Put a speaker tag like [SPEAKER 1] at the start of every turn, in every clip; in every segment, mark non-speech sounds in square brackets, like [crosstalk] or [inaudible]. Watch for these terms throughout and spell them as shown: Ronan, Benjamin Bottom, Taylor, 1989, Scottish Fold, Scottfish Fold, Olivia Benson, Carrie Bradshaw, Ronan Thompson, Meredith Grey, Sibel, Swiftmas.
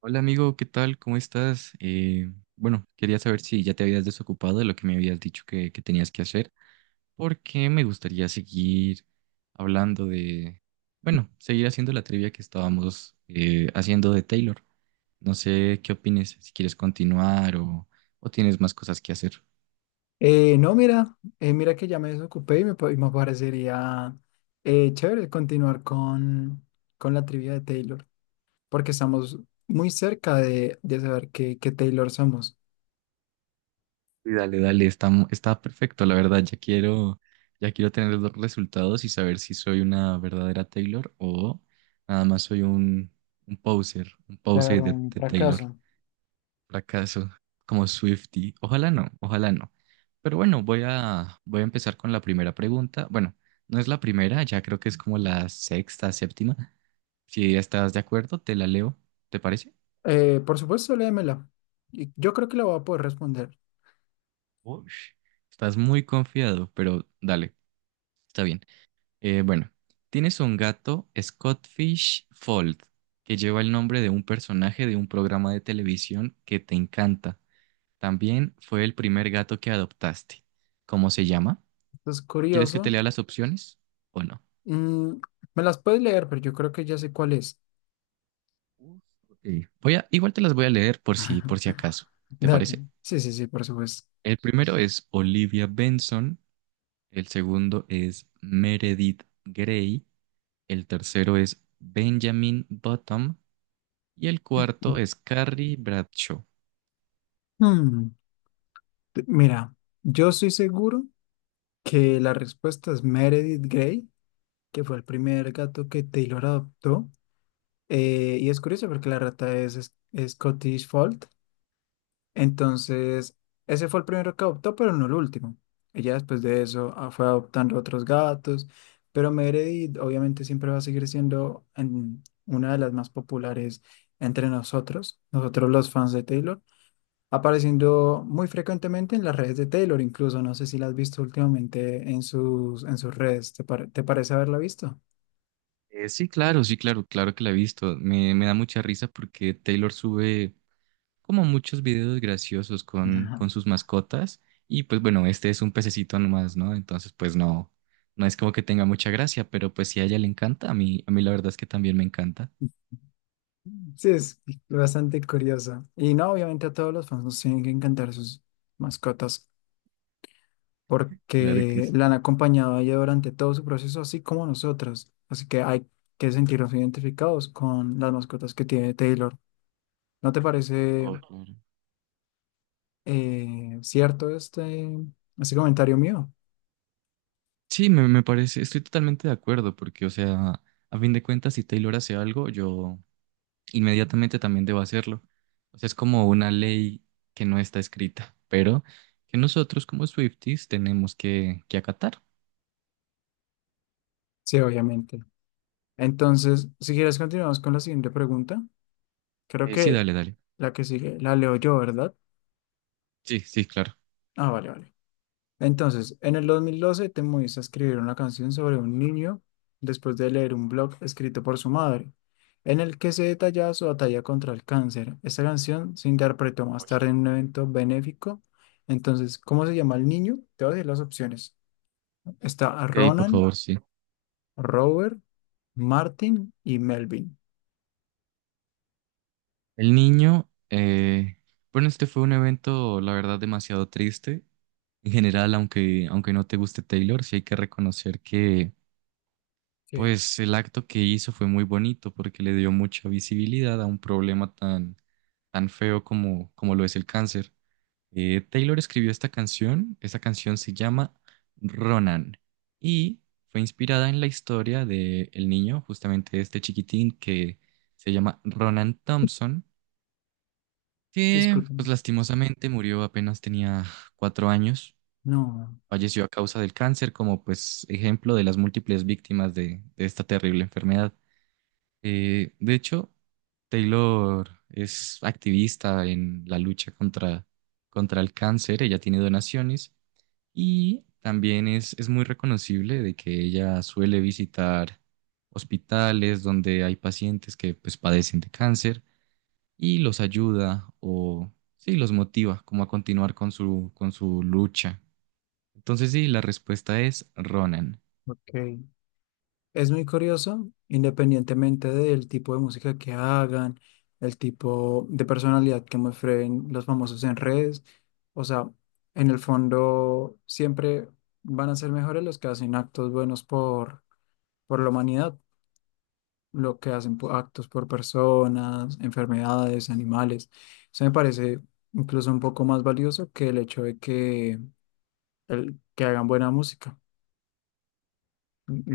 [SPEAKER 1] Hola amigo, ¿qué tal? ¿Cómo estás? Bueno, quería saber si ya te habías desocupado de lo que me habías dicho que tenías que hacer, porque me gustaría seguir hablando de, bueno, seguir haciendo la trivia que estábamos haciendo de Taylor. No sé qué opines, si quieres continuar o tienes más cosas que hacer.
[SPEAKER 2] No, mira, mira que ya me desocupé y y me parecería chévere continuar con la trivia de Taylor, porque estamos muy cerca de saber qué Taylor somos.
[SPEAKER 1] Sí, dale, dale, está perfecto, la verdad, ya quiero tener los resultados y saber si soy una verdadera Taylor o nada más soy un
[SPEAKER 2] De haber
[SPEAKER 1] poser
[SPEAKER 2] un
[SPEAKER 1] de Taylor,
[SPEAKER 2] fracaso.
[SPEAKER 1] fracaso, como Swiftie, ojalá no, ojalá no. Pero bueno, voy a empezar con la primera pregunta, bueno, no es la primera, ya creo que es como la sexta, séptima. Si estás de acuerdo, te la leo, ¿te parece?
[SPEAKER 2] Por supuesto, léemela. Yo creo que la voy a poder responder.
[SPEAKER 1] Ush, estás muy confiado, pero dale, está bien. Bueno, tienes un gato, Scottfish Fold, que lleva el nombre de un personaje de un programa de televisión que te encanta. También fue el primer gato que adoptaste. ¿Cómo se llama?
[SPEAKER 2] Es
[SPEAKER 1] ¿Quieres que
[SPEAKER 2] curioso.
[SPEAKER 1] te lea las opciones o no?
[SPEAKER 2] Mm, me las puedes leer, pero yo creo que ya sé cuál es.
[SPEAKER 1] Uf, ok. Voy a, igual te las voy a leer por si acaso. ¿Te
[SPEAKER 2] Dale.
[SPEAKER 1] parece?
[SPEAKER 2] Sí, sí, sí, por supuesto.
[SPEAKER 1] El primero es Olivia Benson, el segundo es Meredith Grey, el tercero es Benjamin Bottom y el cuarto es Carrie Bradshaw.
[SPEAKER 2] Hmm, mira, yo estoy seguro que la respuesta es Meredith Grey, que fue el primer gato que Taylor adoptó. Y es curioso porque la rata es Scottish Fold. Entonces, ese fue el primero que adoptó, pero no el último. Ella después de eso fue adoptando otros gatos, pero Meredith obviamente siempre va a seguir siendo una de las más populares entre nosotros, nosotros los fans de Taylor, apareciendo muy frecuentemente en las redes de Taylor, incluso no sé si la has visto últimamente en en sus redes, te parece haberla visto?
[SPEAKER 1] Sí, claro, sí, claro, claro que la he visto. Me da mucha risa porque Taylor sube como muchos videos graciosos con
[SPEAKER 2] Ajá.
[SPEAKER 1] sus mascotas. Y pues bueno, este es un pececito nomás, ¿no? Entonces, pues no, no es como que tenga mucha gracia, pero pues si a ella le encanta, a mí la verdad es que también me encanta.
[SPEAKER 2] Sí, es bastante curioso. Y no, obviamente a todos los fans nos tienen que encantar sus mascotas
[SPEAKER 1] Claro que
[SPEAKER 2] porque
[SPEAKER 1] sí.
[SPEAKER 2] la han acompañado a ella durante todo su proceso, así como nosotros. Así que hay que sentirnos identificados con las mascotas que tiene Taylor. ¿No te parece
[SPEAKER 1] Oh, claro.
[SPEAKER 2] cierto este comentario mío?
[SPEAKER 1] Sí, me parece, estoy totalmente de acuerdo, porque, o sea, a fin de cuentas, si Taylor hace algo, yo, inmediatamente también debo hacerlo. O sea, es como una ley que no está escrita, pero que nosotros como Swifties tenemos que acatar.
[SPEAKER 2] Sí, obviamente. Entonces, si quieres, continuamos con la siguiente pregunta. Creo
[SPEAKER 1] Sí,
[SPEAKER 2] que
[SPEAKER 1] dale, dale.
[SPEAKER 2] la que sigue la leo yo, ¿verdad?
[SPEAKER 1] Sí, sí, claro.
[SPEAKER 2] Ah, vale, vale. Entonces, en el 2012 te moviste a escribir una canción sobre un niño después de leer un blog escrito por su madre, en el que se detallaba su batalla contra el cáncer. Esta canción se interpretó más tarde en un evento benéfico. Entonces, ¿cómo se llama el niño? Te voy a decir las opciones. Está
[SPEAKER 1] Ok, por
[SPEAKER 2] Ronan,
[SPEAKER 1] favor, sí.
[SPEAKER 2] Robert, Martin y Melvin.
[SPEAKER 1] El niño, bueno, este fue un evento, la verdad, demasiado triste. En general, aunque no te guste Taylor, sí hay que reconocer que,
[SPEAKER 2] Sí.
[SPEAKER 1] pues, el acto que hizo fue muy bonito porque le dio mucha visibilidad a un problema tan, tan feo como lo es el cáncer. Taylor escribió esta canción se llama Ronan y fue inspirada en la historia de el niño, justamente este chiquitín que se llama Ronan Thompson, que
[SPEAKER 2] Disculpen.
[SPEAKER 1] pues lastimosamente murió apenas tenía 4 años,
[SPEAKER 2] No,
[SPEAKER 1] falleció a causa del cáncer como pues ejemplo de las múltiples víctimas de esta terrible enfermedad. De hecho, Taylor es activista en la lucha contra el cáncer. Ella tiene donaciones y también es muy reconocible de que ella suele visitar hospitales donde hay pacientes que pues padecen de cáncer y los ayuda o sí, los motiva como a continuar con con su lucha. Entonces sí, la respuesta es Ronan.
[SPEAKER 2] ok. Es muy curioso, independientemente del tipo de música que hagan, el tipo de personalidad que muestren los famosos en redes. O sea, en el fondo siempre van a ser mejores los que hacen actos buenos por la humanidad, lo que hacen actos por personas, enfermedades, animales. Eso me parece incluso un poco más valioso que el hecho de que, el, que hagan buena música.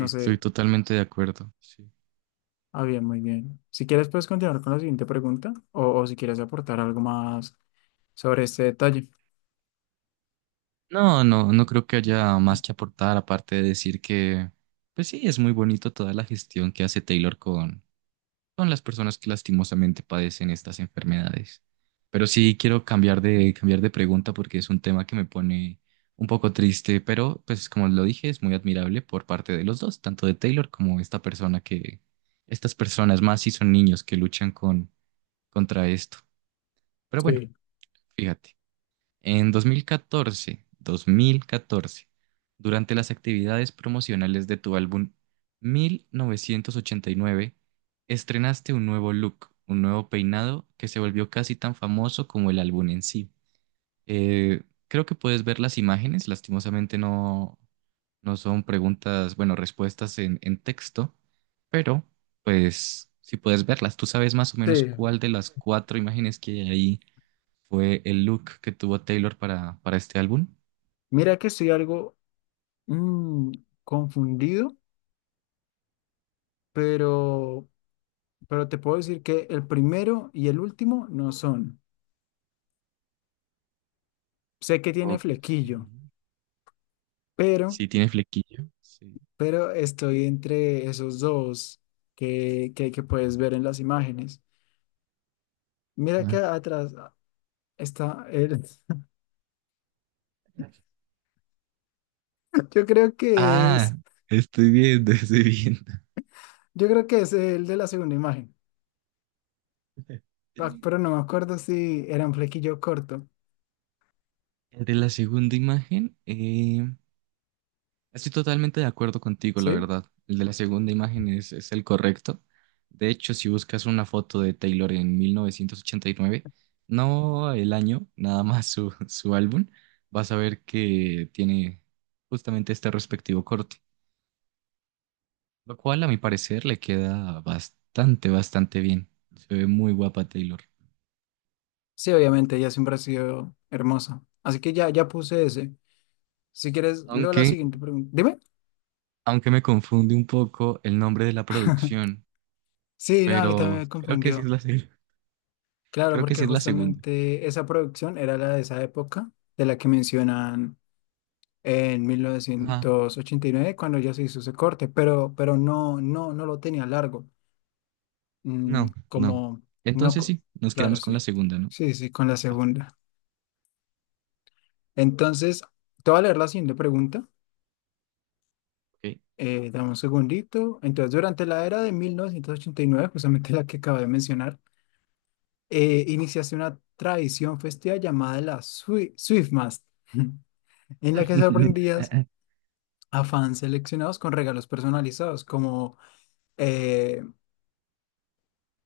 [SPEAKER 2] No sé.
[SPEAKER 1] totalmente de acuerdo. Sí.
[SPEAKER 2] Ah, bien, muy bien. Si quieres, puedes continuar con la siguiente pregunta o si quieres aportar algo más sobre este detalle.
[SPEAKER 1] No, no, no creo que haya más que aportar aparte de decir que pues sí, es muy bonito toda la gestión que hace Taylor con son las personas que lastimosamente padecen estas enfermedades. Pero sí quiero cambiar de pregunta porque es un tema que me pone un poco triste, pero pues como lo dije, es muy admirable por parte de los dos, tanto de Taylor como esta persona que, estas personas más si son niños que luchan con, contra esto. Pero bueno,
[SPEAKER 2] Sí,
[SPEAKER 1] fíjate. 2014, durante las actividades promocionales de tu álbum 1989, estrenaste un nuevo look, un nuevo peinado que se volvió casi tan famoso como el álbum en sí. Eh, creo que puedes ver las imágenes, lastimosamente no, no son preguntas, bueno, respuestas en texto, pero pues si puedes verlas, tú sabes más o
[SPEAKER 2] sí,
[SPEAKER 1] menos cuál de las cuatro imágenes que hay ahí fue el look que tuvo Taylor para este álbum.
[SPEAKER 2] mira que estoy algo mm, confundido, pero, pero te puedo decir que el primero y el último no son. Sé que tiene
[SPEAKER 1] Ok.
[SPEAKER 2] flequillo, pero,
[SPEAKER 1] Sí, tiene flequillo. Sí.
[SPEAKER 2] pero estoy entre esos dos que puedes ver en las imágenes. Mira que
[SPEAKER 1] Ajá.
[SPEAKER 2] atrás está el... [laughs] Yo creo que es...
[SPEAKER 1] Ah, estoy viendo, [laughs] estoy viendo.
[SPEAKER 2] Yo creo que es el de la segunda imagen, pero no me acuerdo si era un flequillo corto,
[SPEAKER 1] El de la segunda imagen, estoy totalmente de acuerdo contigo, la
[SPEAKER 2] ¿sí?
[SPEAKER 1] verdad. El de la segunda imagen es el correcto. De hecho, si buscas una foto de Taylor en 1989, no el año, nada más su, [laughs] su álbum, vas a ver que tiene justamente este respectivo corte. Lo cual, a mi parecer, le queda bastante, bastante bien. Se ve muy guapa Taylor.
[SPEAKER 2] Sí, obviamente, ella siempre ha sido hermosa. Así que ya, ya puse ese. Si quieres, leo la
[SPEAKER 1] Aunque,
[SPEAKER 2] siguiente pregunta. Dime.
[SPEAKER 1] aunque me confunde un poco el nombre de la producción,
[SPEAKER 2] Sí, no, a mí también
[SPEAKER 1] pero
[SPEAKER 2] me
[SPEAKER 1] creo que sí es
[SPEAKER 2] confundió.
[SPEAKER 1] la, [laughs]
[SPEAKER 2] Claro,
[SPEAKER 1] creo que
[SPEAKER 2] porque
[SPEAKER 1] sí es la segunda.
[SPEAKER 2] justamente esa producción era la de esa época, de la que mencionan en mil
[SPEAKER 1] Ajá.
[SPEAKER 2] novecientos ochenta y nueve cuando ya se hizo ese corte, pero no, no, no lo tenía largo. Mm,
[SPEAKER 1] No, no.
[SPEAKER 2] como, no,
[SPEAKER 1] Entonces sí, nos
[SPEAKER 2] claro,
[SPEAKER 1] quedamos con la
[SPEAKER 2] sí.
[SPEAKER 1] segunda, ¿no?
[SPEAKER 2] Sí, sí, con la
[SPEAKER 1] Ok.
[SPEAKER 2] segunda. Entonces, te voy a leer la siguiente pregunta. Dame un segundito. Entonces, durante la era de 1989, justamente la que acabo de mencionar, iniciaste una tradición festiva llamada la Swiftmas, [laughs] en la que sorprendías
[SPEAKER 1] [laughs]
[SPEAKER 2] a fans seleccionados con regalos personalizados, como, eh,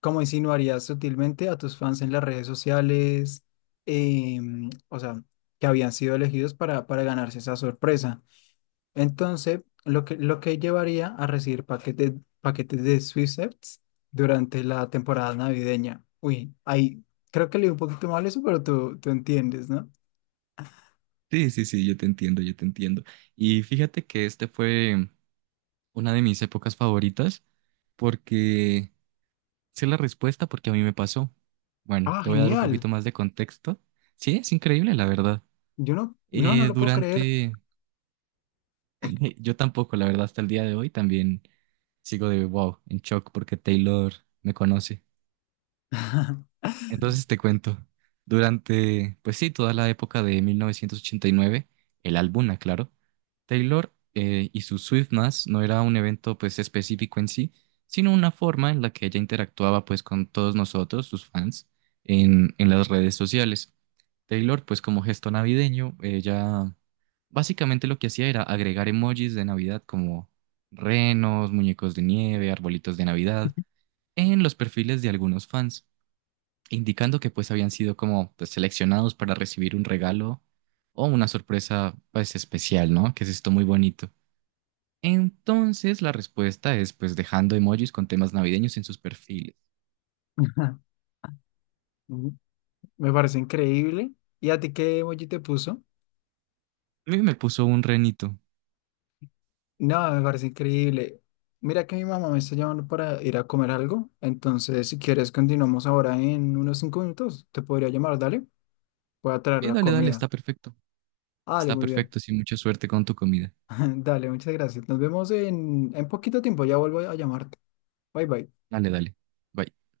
[SPEAKER 2] como insinuarías sutilmente a tus fans en las redes sociales, o sea, que habían sido elegidos para ganarse esa sorpresa. Entonces, lo que llevaría a recibir paquetes, paquetes de Swissets durante la temporada navideña. Uy, ahí creo que leí un poquito mal eso, pero tú entiendes, ¿no?
[SPEAKER 1] Sí, sí, sí, yo te entiendo, yo te entiendo. Y fíjate que este fue una de mis épocas favoritas porque sé la respuesta porque a mí me pasó. Bueno,
[SPEAKER 2] Ah,
[SPEAKER 1] te voy a dar un
[SPEAKER 2] genial.
[SPEAKER 1] poquito más de contexto. Sí, es increíble, la verdad.
[SPEAKER 2] Yo no, no, no lo puedo creer.
[SPEAKER 1] Durante, [laughs] yo tampoco, la verdad, hasta el día de hoy también sigo de wow, en shock porque Taylor me conoce.
[SPEAKER 2] [laughs]
[SPEAKER 1] Entonces te cuento, durante, pues sí, toda la época de 1989 el álbum, claro, Taylor y su Swiftmas no era un evento pues específico en sí, sino una forma en la que ella interactuaba pues con todos nosotros, sus fans, en las redes sociales. Taylor pues como gesto navideño, ella básicamente lo que hacía era agregar emojis de Navidad como renos, muñecos de nieve, arbolitos de Navidad, en los perfiles de algunos fans indicando que pues habían sido como pues, seleccionados para recibir un regalo o una sorpresa pues especial, ¿no? Que es esto muy bonito. Entonces la respuesta es pues dejando emojis con temas navideños en sus perfiles.
[SPEAKER 2] Me parece increíble. ¿Y a ti qué emoji te puso?
[SPEAKER 1] A mí me puso un renito.
[SPEAKER 2] No, me parece increíble. Mira que mi mamá me está llamando para ir a comer algo. Entonces, si quieres, continuamos ahora en unos 5 minutos. Te podría llamar, dale. Voy a traer
[SPEAKER 1] Y
[SPEAKER 2] la
[SPEAKER 1] dale, dale,
[SPEAKER 2] comida.
[SPEAKER 1] está perfecto.
[SPEAKER 2] Dale,
[SPEAKER 1] Está
[SPEAKER 2] muy bien.
[SPEAKER 1] perfecto, sí, mucha suerte con tu comida.
[SPEAKER 2] [laughs] Dale, muchas gracias. Nos vemos en poquito tiempo. Ya vuelvo a llamarte. Bye bye.
[SPEAKER 1] Dale, dale. Bye.